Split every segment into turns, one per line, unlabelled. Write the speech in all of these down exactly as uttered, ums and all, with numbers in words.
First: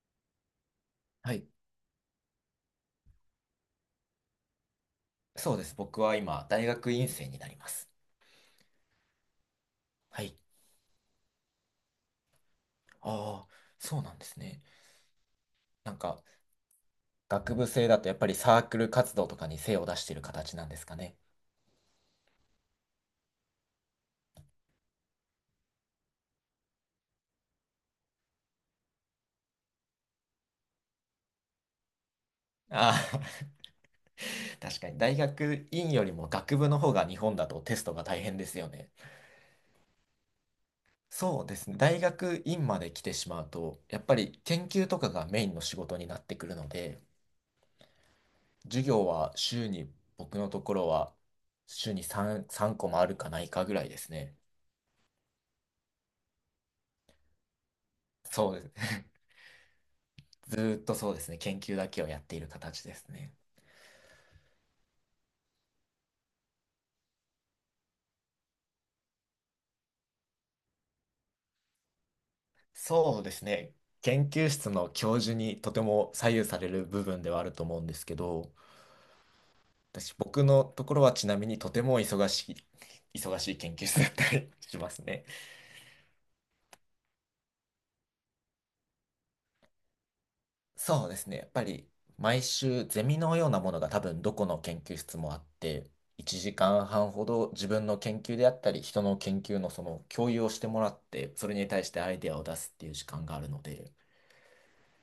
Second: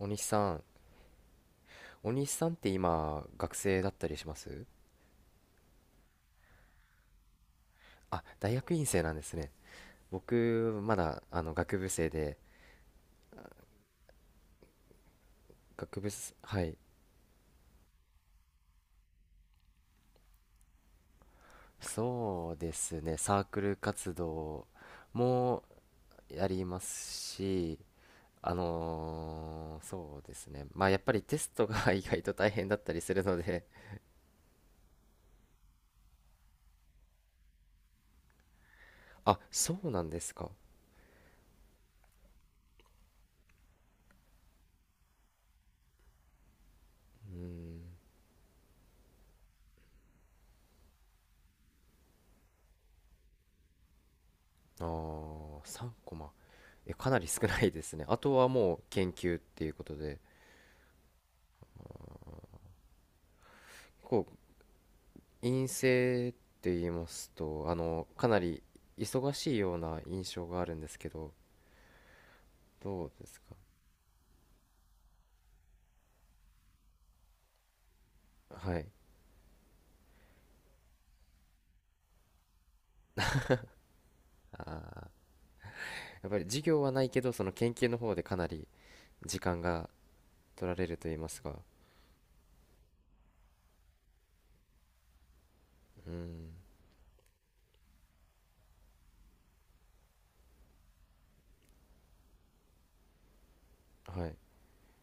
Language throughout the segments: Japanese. に西さん、
はい。
に西さんって今、学生だったりします？
そうです。僕は今、大学院生になります。
あ、大学院生なんですね。
はい。
僕、まだ、あの、学部生で、
ああ、そうなんですね。なん
学部
か、
す、はい。
学部生だとやっぱりサークル活動とかに精を出してる形なんですかね。
そうですね、サークル活動もやりますし、あのーそうですね。まあ、やっぱりテストが 意外と大変だっ
あ
たりす
あ、
るので、
確かに。大学院よりも学部の方が日本だとテストが大変ですよね。
あ、そうなんですか。
そうですね。大学院まで来てしまうと、やっぱり研究とかがメインの仕事になってくるので、
うん、
授業は週に、僕のところは週に3、3個もあるかないかぐらいですね。
あー、さんコマ。え、かなり少ないですね。あとは
そうで
もう
す。
研究っていうことで、
ずーっとそうですね、研究だけをやっている形ですね。
陰性って言いますと、あの、かなり忙しいような印象があるんですけど、どう
そう
で
で
す
す
か？
ね、研究室の教授にとても左右される部分ではあると思うんですけど、
はい。
私、僕のところはちなみにとても忙しい、忙しい研究室だったりします
ああ、
ね。
やっぱり授業はないけど、その研究の方でかなり時間が取られる
そ
と
う
言
で
いま
すね、
す
やっ
か。
ぱり毎週ゼミのようなものが多分どこの研究室もあって、
う
1
ん。
時間半ほど自分の研究であったり、人の研究のその共有をしてもらって、それに対してアイデアを出すっていう時間があるので、
はい。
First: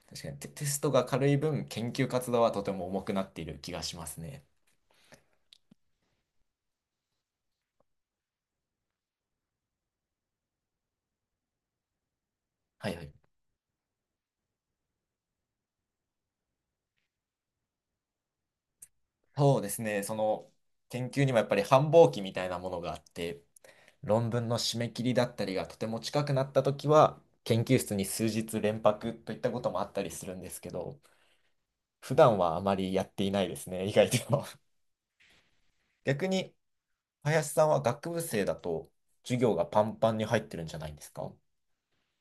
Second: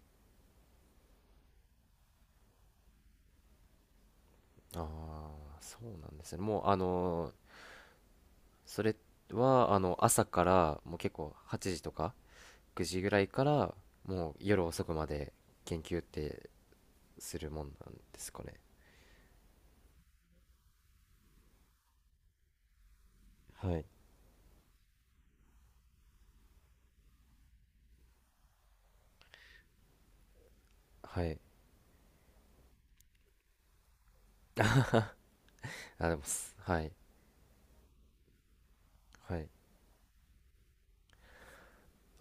確かにテ、テストが軽い分、研究活動はとても重くなっている気がしますね。
ああ、そうなんですね。もう、あのそれは、あの、朝から、もう結構はちじとか9
はい
時
は
ぐ
い。
らいから、もう夜遅くまで研究ってするもんなんですかね。
そうですね、その研究にもやっぱり繁忙期みたいなものがあって、
はい。
論文の締め切りだったりがとても近くなったときは、研究室に数日連泊といったこともあったりするんですけど、
はい。
普段はあまりやっていないですね、意外と。
あ、でも
逆に、
す、はい。
林さんは学部生だと
は
授
い。
業がパンパンに入ってるんじゃないんですか？は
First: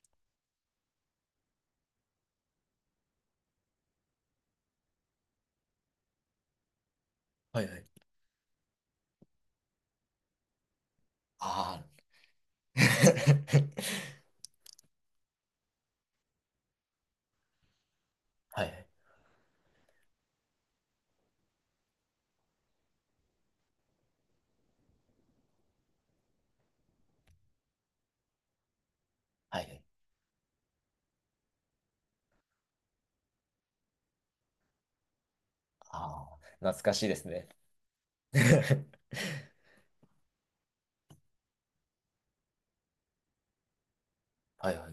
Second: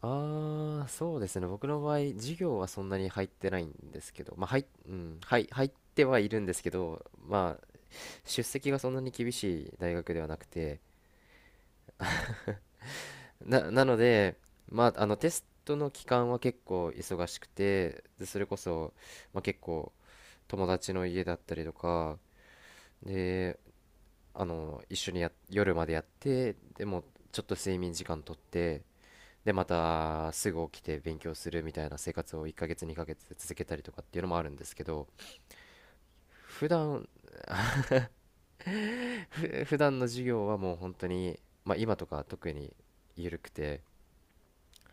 ああ、そうですね。僕の場合、授業はそんなに入ってないんですけど、まあ、はい、うん、はい、入ってはいるんですけど、ま
い
あ、
はい。
出席がそんなに厳しい大学ではなくて、
ああー。
な、なので、まあ、あの、テストの期間は結構忙しくて、でそれこ
はいはい。
そ、まあ、結構、友達の家だったりとか、で、あの、一緒にや、夜までやって、でも、ちょっと睡眠時間とって、で
は
ま
いはい。
たすぐ起きて勉強するみたいな生活をいっかげつにかげつ続けたりとかっていうのもあるんですけど、
ああ、
普
懐か
段、
しいですね。
ふ普段の授業はもう本当に、まあ、今とか特に緩くて、
はいはい。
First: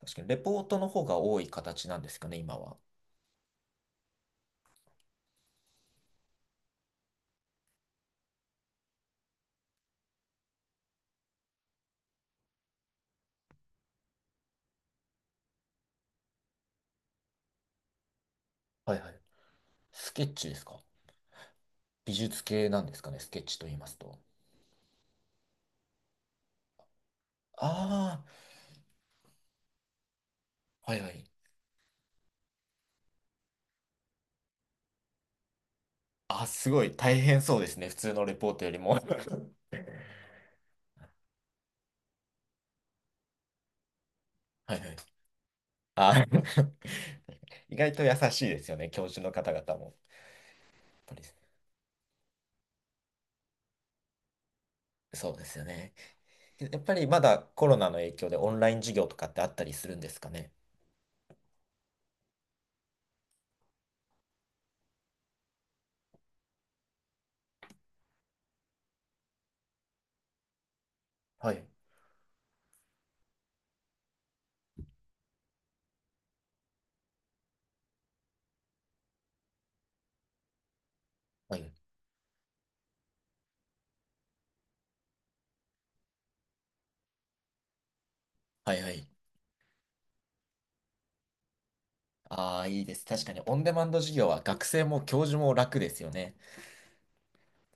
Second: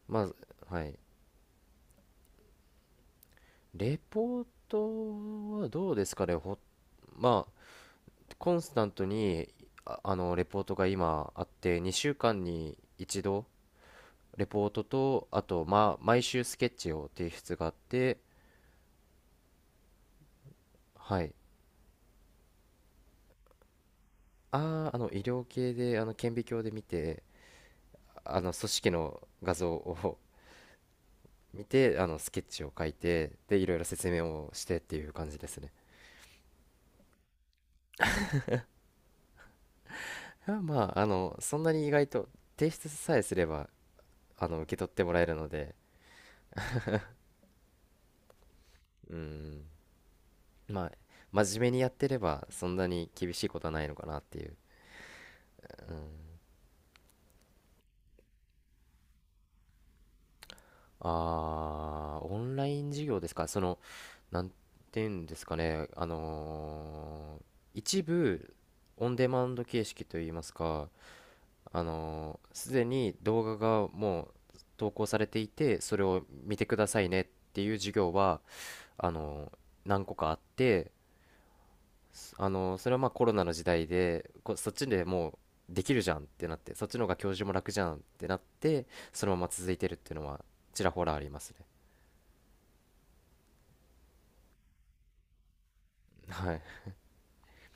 確か
ま
に、レポー
あ、
ト
は
の
い、
方が多い形なんですかね、今は。
レポートはどうですかね、ほ、まあ、コンスタントに、あ、あのレポートが今あって、にしゅうかんに一度レポートと、あと、まあ、毎週スケッチを提出があって、
はいはい。スケッチですか？
はい。
美術系なんですかね、スケッチと言いますと。
ああ、あの医療系であの顕微鏡で見て
あ
あの組織の画像を
あ、はいはい。
見てあのスケッチを書いて、でいろいろ説明をしてっていう感じですね。
あ、すごい大変そうですね。普通のレポートよりも。
あ、まああのそんなに意外と提出さえすればあの受
は
け
いは
取っ
い。
てもらえるので。
あー。 意外と優しいですよね、教
う
授の方
ん。
々も。
まあ、
やっぱり。
真面目にやってればそんなに厳しいことはないのかなっていう。
そうですよね。やっぱりまだコロナの影響でオンライン授業とかってあったりするんですかね。
あー、オンライン授業ですか。その、なんていうんですかね、あのー一部オンデマンド形式といいますか、
はい。
あのーすでに動画がもう投稿されていて、それを見てくださいねっていう授業は、あのー何個かあって、
はい。
あのーそれはまあコロナの時代でこそっちでもうできるじゃんってなって、そっちの方が教授も楽じゃんってなっ
はい
て
はい。
そのまま続いてるっていうのはちらほらありますね。
ああ、いいです。確かに、オンデマンド授業は学生も教授も楽ですよね。
はい、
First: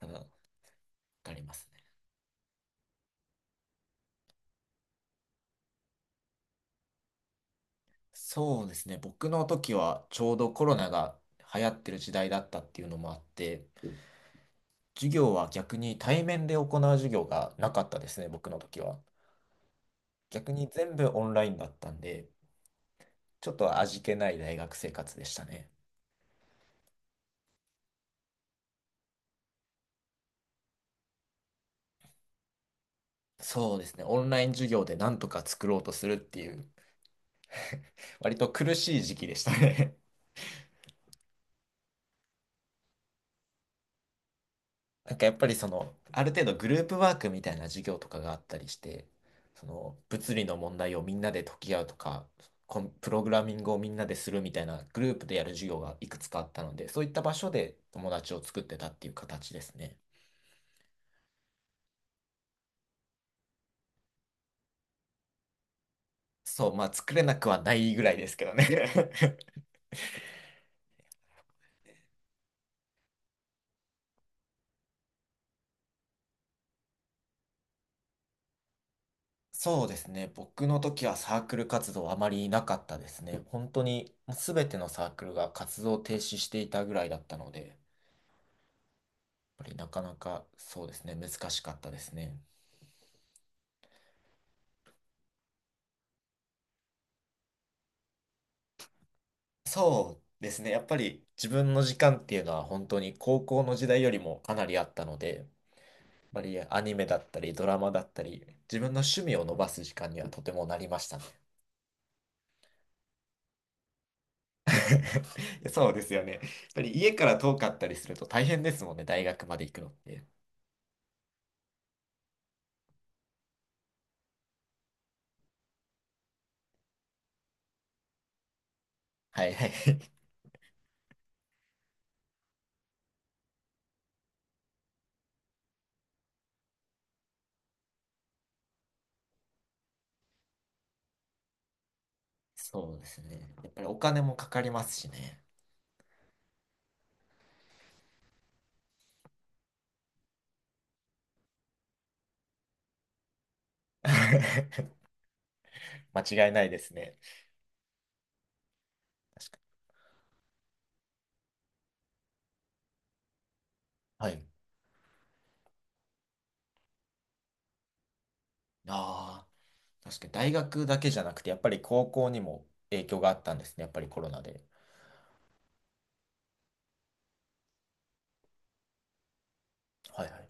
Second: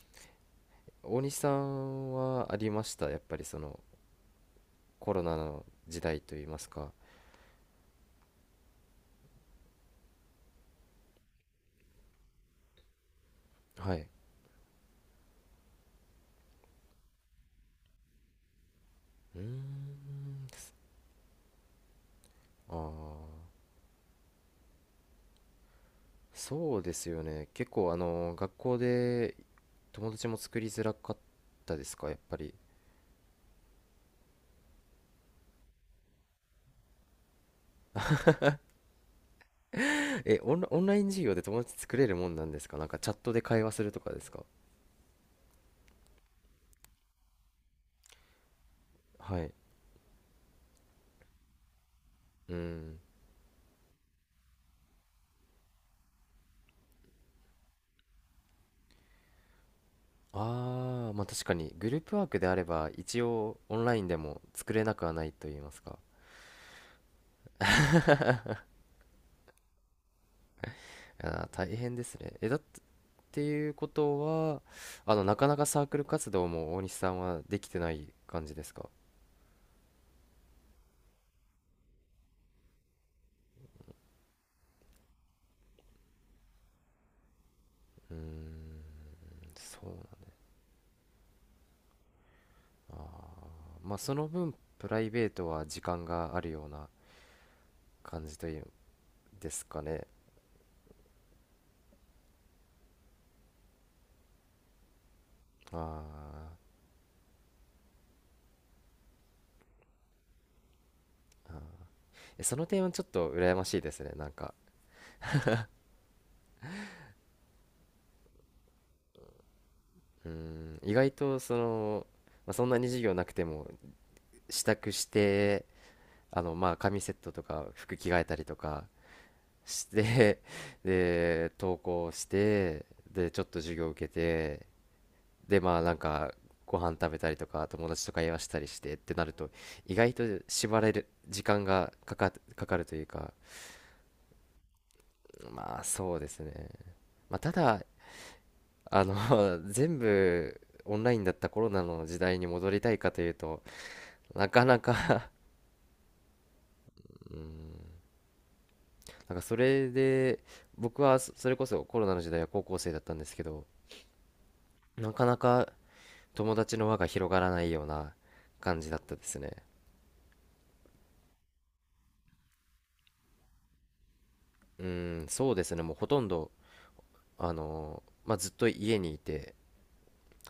多分、わ
大
か
西
り
さ
ますね。
んはありました？やっぱりそのコロナの時代といいますか。
そうですね。僕の時はちょうどコロナが流行ってる時代だったっていうのもあって、
はい。
授業は逆に対面で行う授業がなかったですね、僕の時は。
うーん。
逆に全部オンラインだったんで、
あ
ちょっ
あ、
と味気ない大学生活でしたね。
そうですよね。結構あの学校で友達も作りづらかったですか、やっぱり。
そうですね。オンライン授業でなんとか作ろうとするっていう、割と苦しい時期でしたね。
え、オンラ、オンライン授業で友達作れるもんなんですか？なんかチャットで会話するとかですか？
なんかやっぱりその、ある程度グループワークみたいな授業とかがあったりして、
はい。
その物理の問題をみんなで解き合うとか、
う
コン
ん。
プログラミングをみんなでするみたいなグループでやる授業がいくつかあったので、そういった場所で友達を作ってたっていう形ですね。
ああ、まあ確かにグループワークであれば一応オンラインでも作れなくはないと言いますか。
そう、まあ作れなくはないぐらいですけどね。
あー、大変ですね。え、だっっていうことは、あの、なかなかサークル活動も大西さんはできてない感じですか？
そうですね。僕の時はサークル活動あまりなかったですね。本当にもう全てのサークルが活動を停止していたぐらいだったので、やっ
うーん、
ぱり
そ
なかな
う。
かそうですね、難しかったですね。
まあその分、プライベートは時間があるような感じというんですかね。
そうですね。やっぱり自分の時間っていうのは本当に高校の時代よりもかなりあったので、やっ
ま
ぱ
あ。
り
ー
アニメだったりドラマだったり、自分の趣味を伸ばす時間にはとてもなりましたね。
えその点はちょっと羨ましいですね。なんか、
そうですよね。やっぱり家から遠かったりすると大変ですもんね、大学まで行くのって。
うーん、意外とその、まあ、そんなに授業なくても支度して、あの、まあ紙セットとか服着替えたりとか
はいはい。
して で、登校して、で、ちょっと授業受けて、でまあなんかご飯食べたりとか友達と会話したりしてってなると意外と縛られる時間がかか、かかると
そう
い
で
う
す
か。
ね。やっぱりお金もかかりますしね。
まあそうですね、まあ、ただあの 全部オンラインだったコロナの時代に戻りたいかというとなかな か。
間違いないですね。
なんか
確
そ
か
れで、僕はそそれこそコロナの時代は高校生だったんですけど、
に。はい。
なかなか友達の輪が広がらないような感じだったです
ああ。
ね。
確かに大学だけじゃなくて、やっぱり高校にも影響があったんですね、やっぱりコロナで。
うん、そうですね、もうほとんど、あのまあ、ずっと家にいて、
はいはい。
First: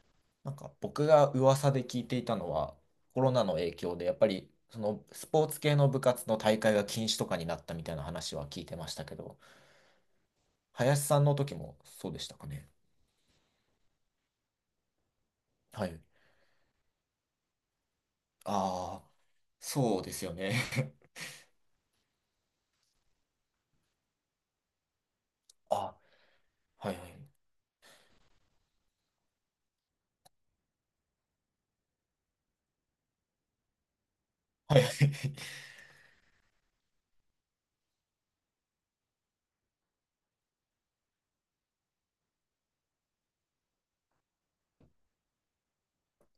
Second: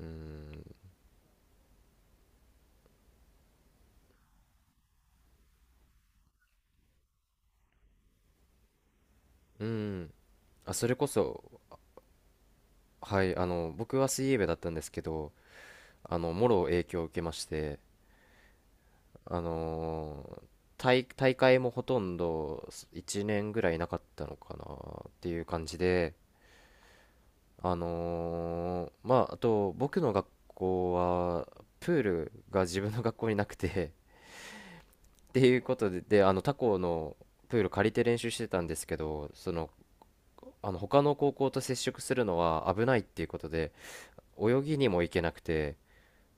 うーん。
なんか僕が噂で聞いていたのは、コロナの影響で、やっぱりそのスポーツ系の部活の大会が禁止とかになったみたいな話は聞いてましたけど、
うーん、あ、それ
林
こ
さんの
そ、
時もそうでしたかね。
はい、あの、僕は水泳部だったんですけど、
はい。
あの、もろ影響を受けまして、
ああ、
あ
そうですよ
の
ね。
大、大会もほとんどいちねんぐらいなかったのかなっていう感 じ
あ、
で、
はいはい。
あのまあ、あと、僕の学校は、プールが自分の学校になくて
はいはい。
って いうことで、で、あの、他校のプール借りて練習してたんですけど、その、あの他の高校と接触するのは危ないっていうことで泳ぎにも行けなくて、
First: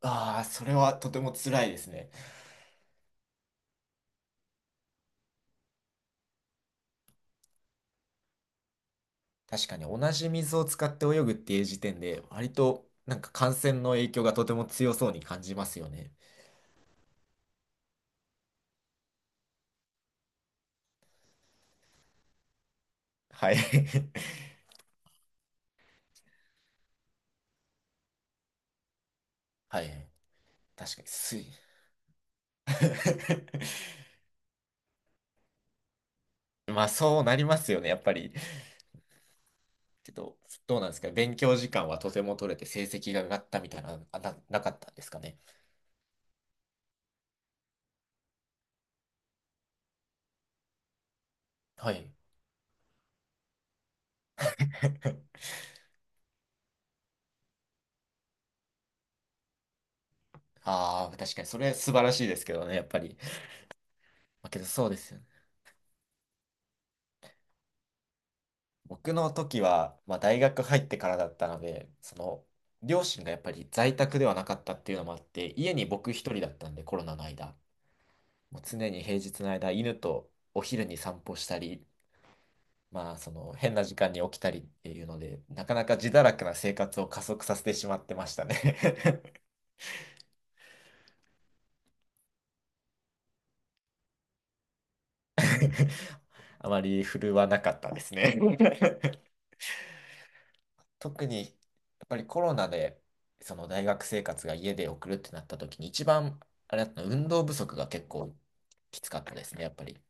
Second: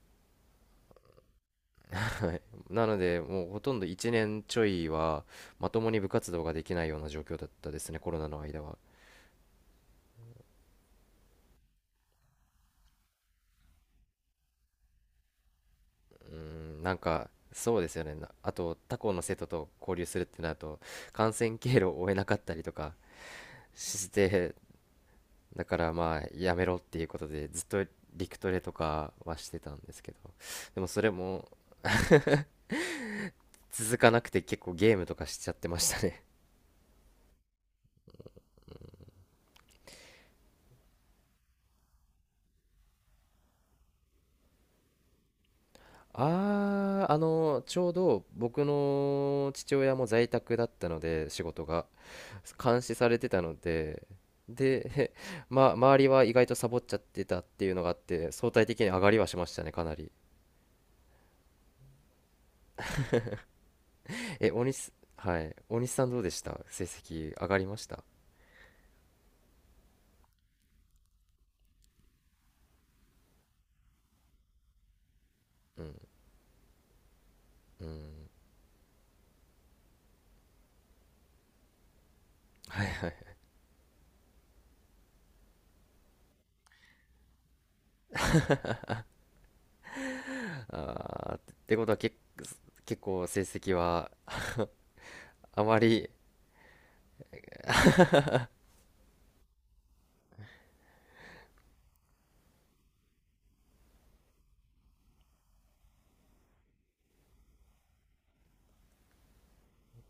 ああ、それはとても辛いです ね。
はい。なのでもうほとんどいちねんちょいはまともに部活動ができないような状況だったですね、コロナの間は。
確かに同じ水を使って泳ぐっていう時点で、割となんか感染の影響がとても強そうに感じますよね。
うん、なんかそうですよね。なあと他校の生徒と交流するってなると感染経路を追えなかったりとか
はい。
し て、だからまあやめろっていうことでずっと陸トレとかはしてたん
は
ですけ
い。
ど、でも
確
そ
かに
れ
水。
も 続かなくて結構ゲームとかしちゃってましたね。
まあそうなりますよね、やっぱり。けど、どうなんですか？勉強時間はとても取れて成績が上がったみたいな、あな、なかったんですかね。
ああ、あの、ちょうど僕の父親も在宅だったので、仕事が
はい。
監視されてたので、で、ま、周りは意外とサボっちゃってたっていうのがあって、相対的に上がりはしましたね、かなり。
ああ、確かにそれ素晴らしいですけどね、やっぱり。まあ
え、
け
大
どそう
西、
ですよね。
はい、大西さんどうでした？成績上がりました？
僕の時は、まあ、大学入ってからだったので、その、両親がやっぱり在宅ではなかったっていうのもあって、家
う
に
ん、
僕一人だったんで、コロナの間。
うん。
もう常に平日の間、犬とお昼に散歩したり、まあ、その、変な時間に起きたりっていうので、なかなか自堕落な生活を加速させてしまってましたね。
ああ、ってことはけ、結構成績は あまり
あまり振るわなかったですね。特にやっぱりコロナでその大学生活が家で送るってなった時に一番あれだったの運動不足が結構きつかったですね、やっぱり。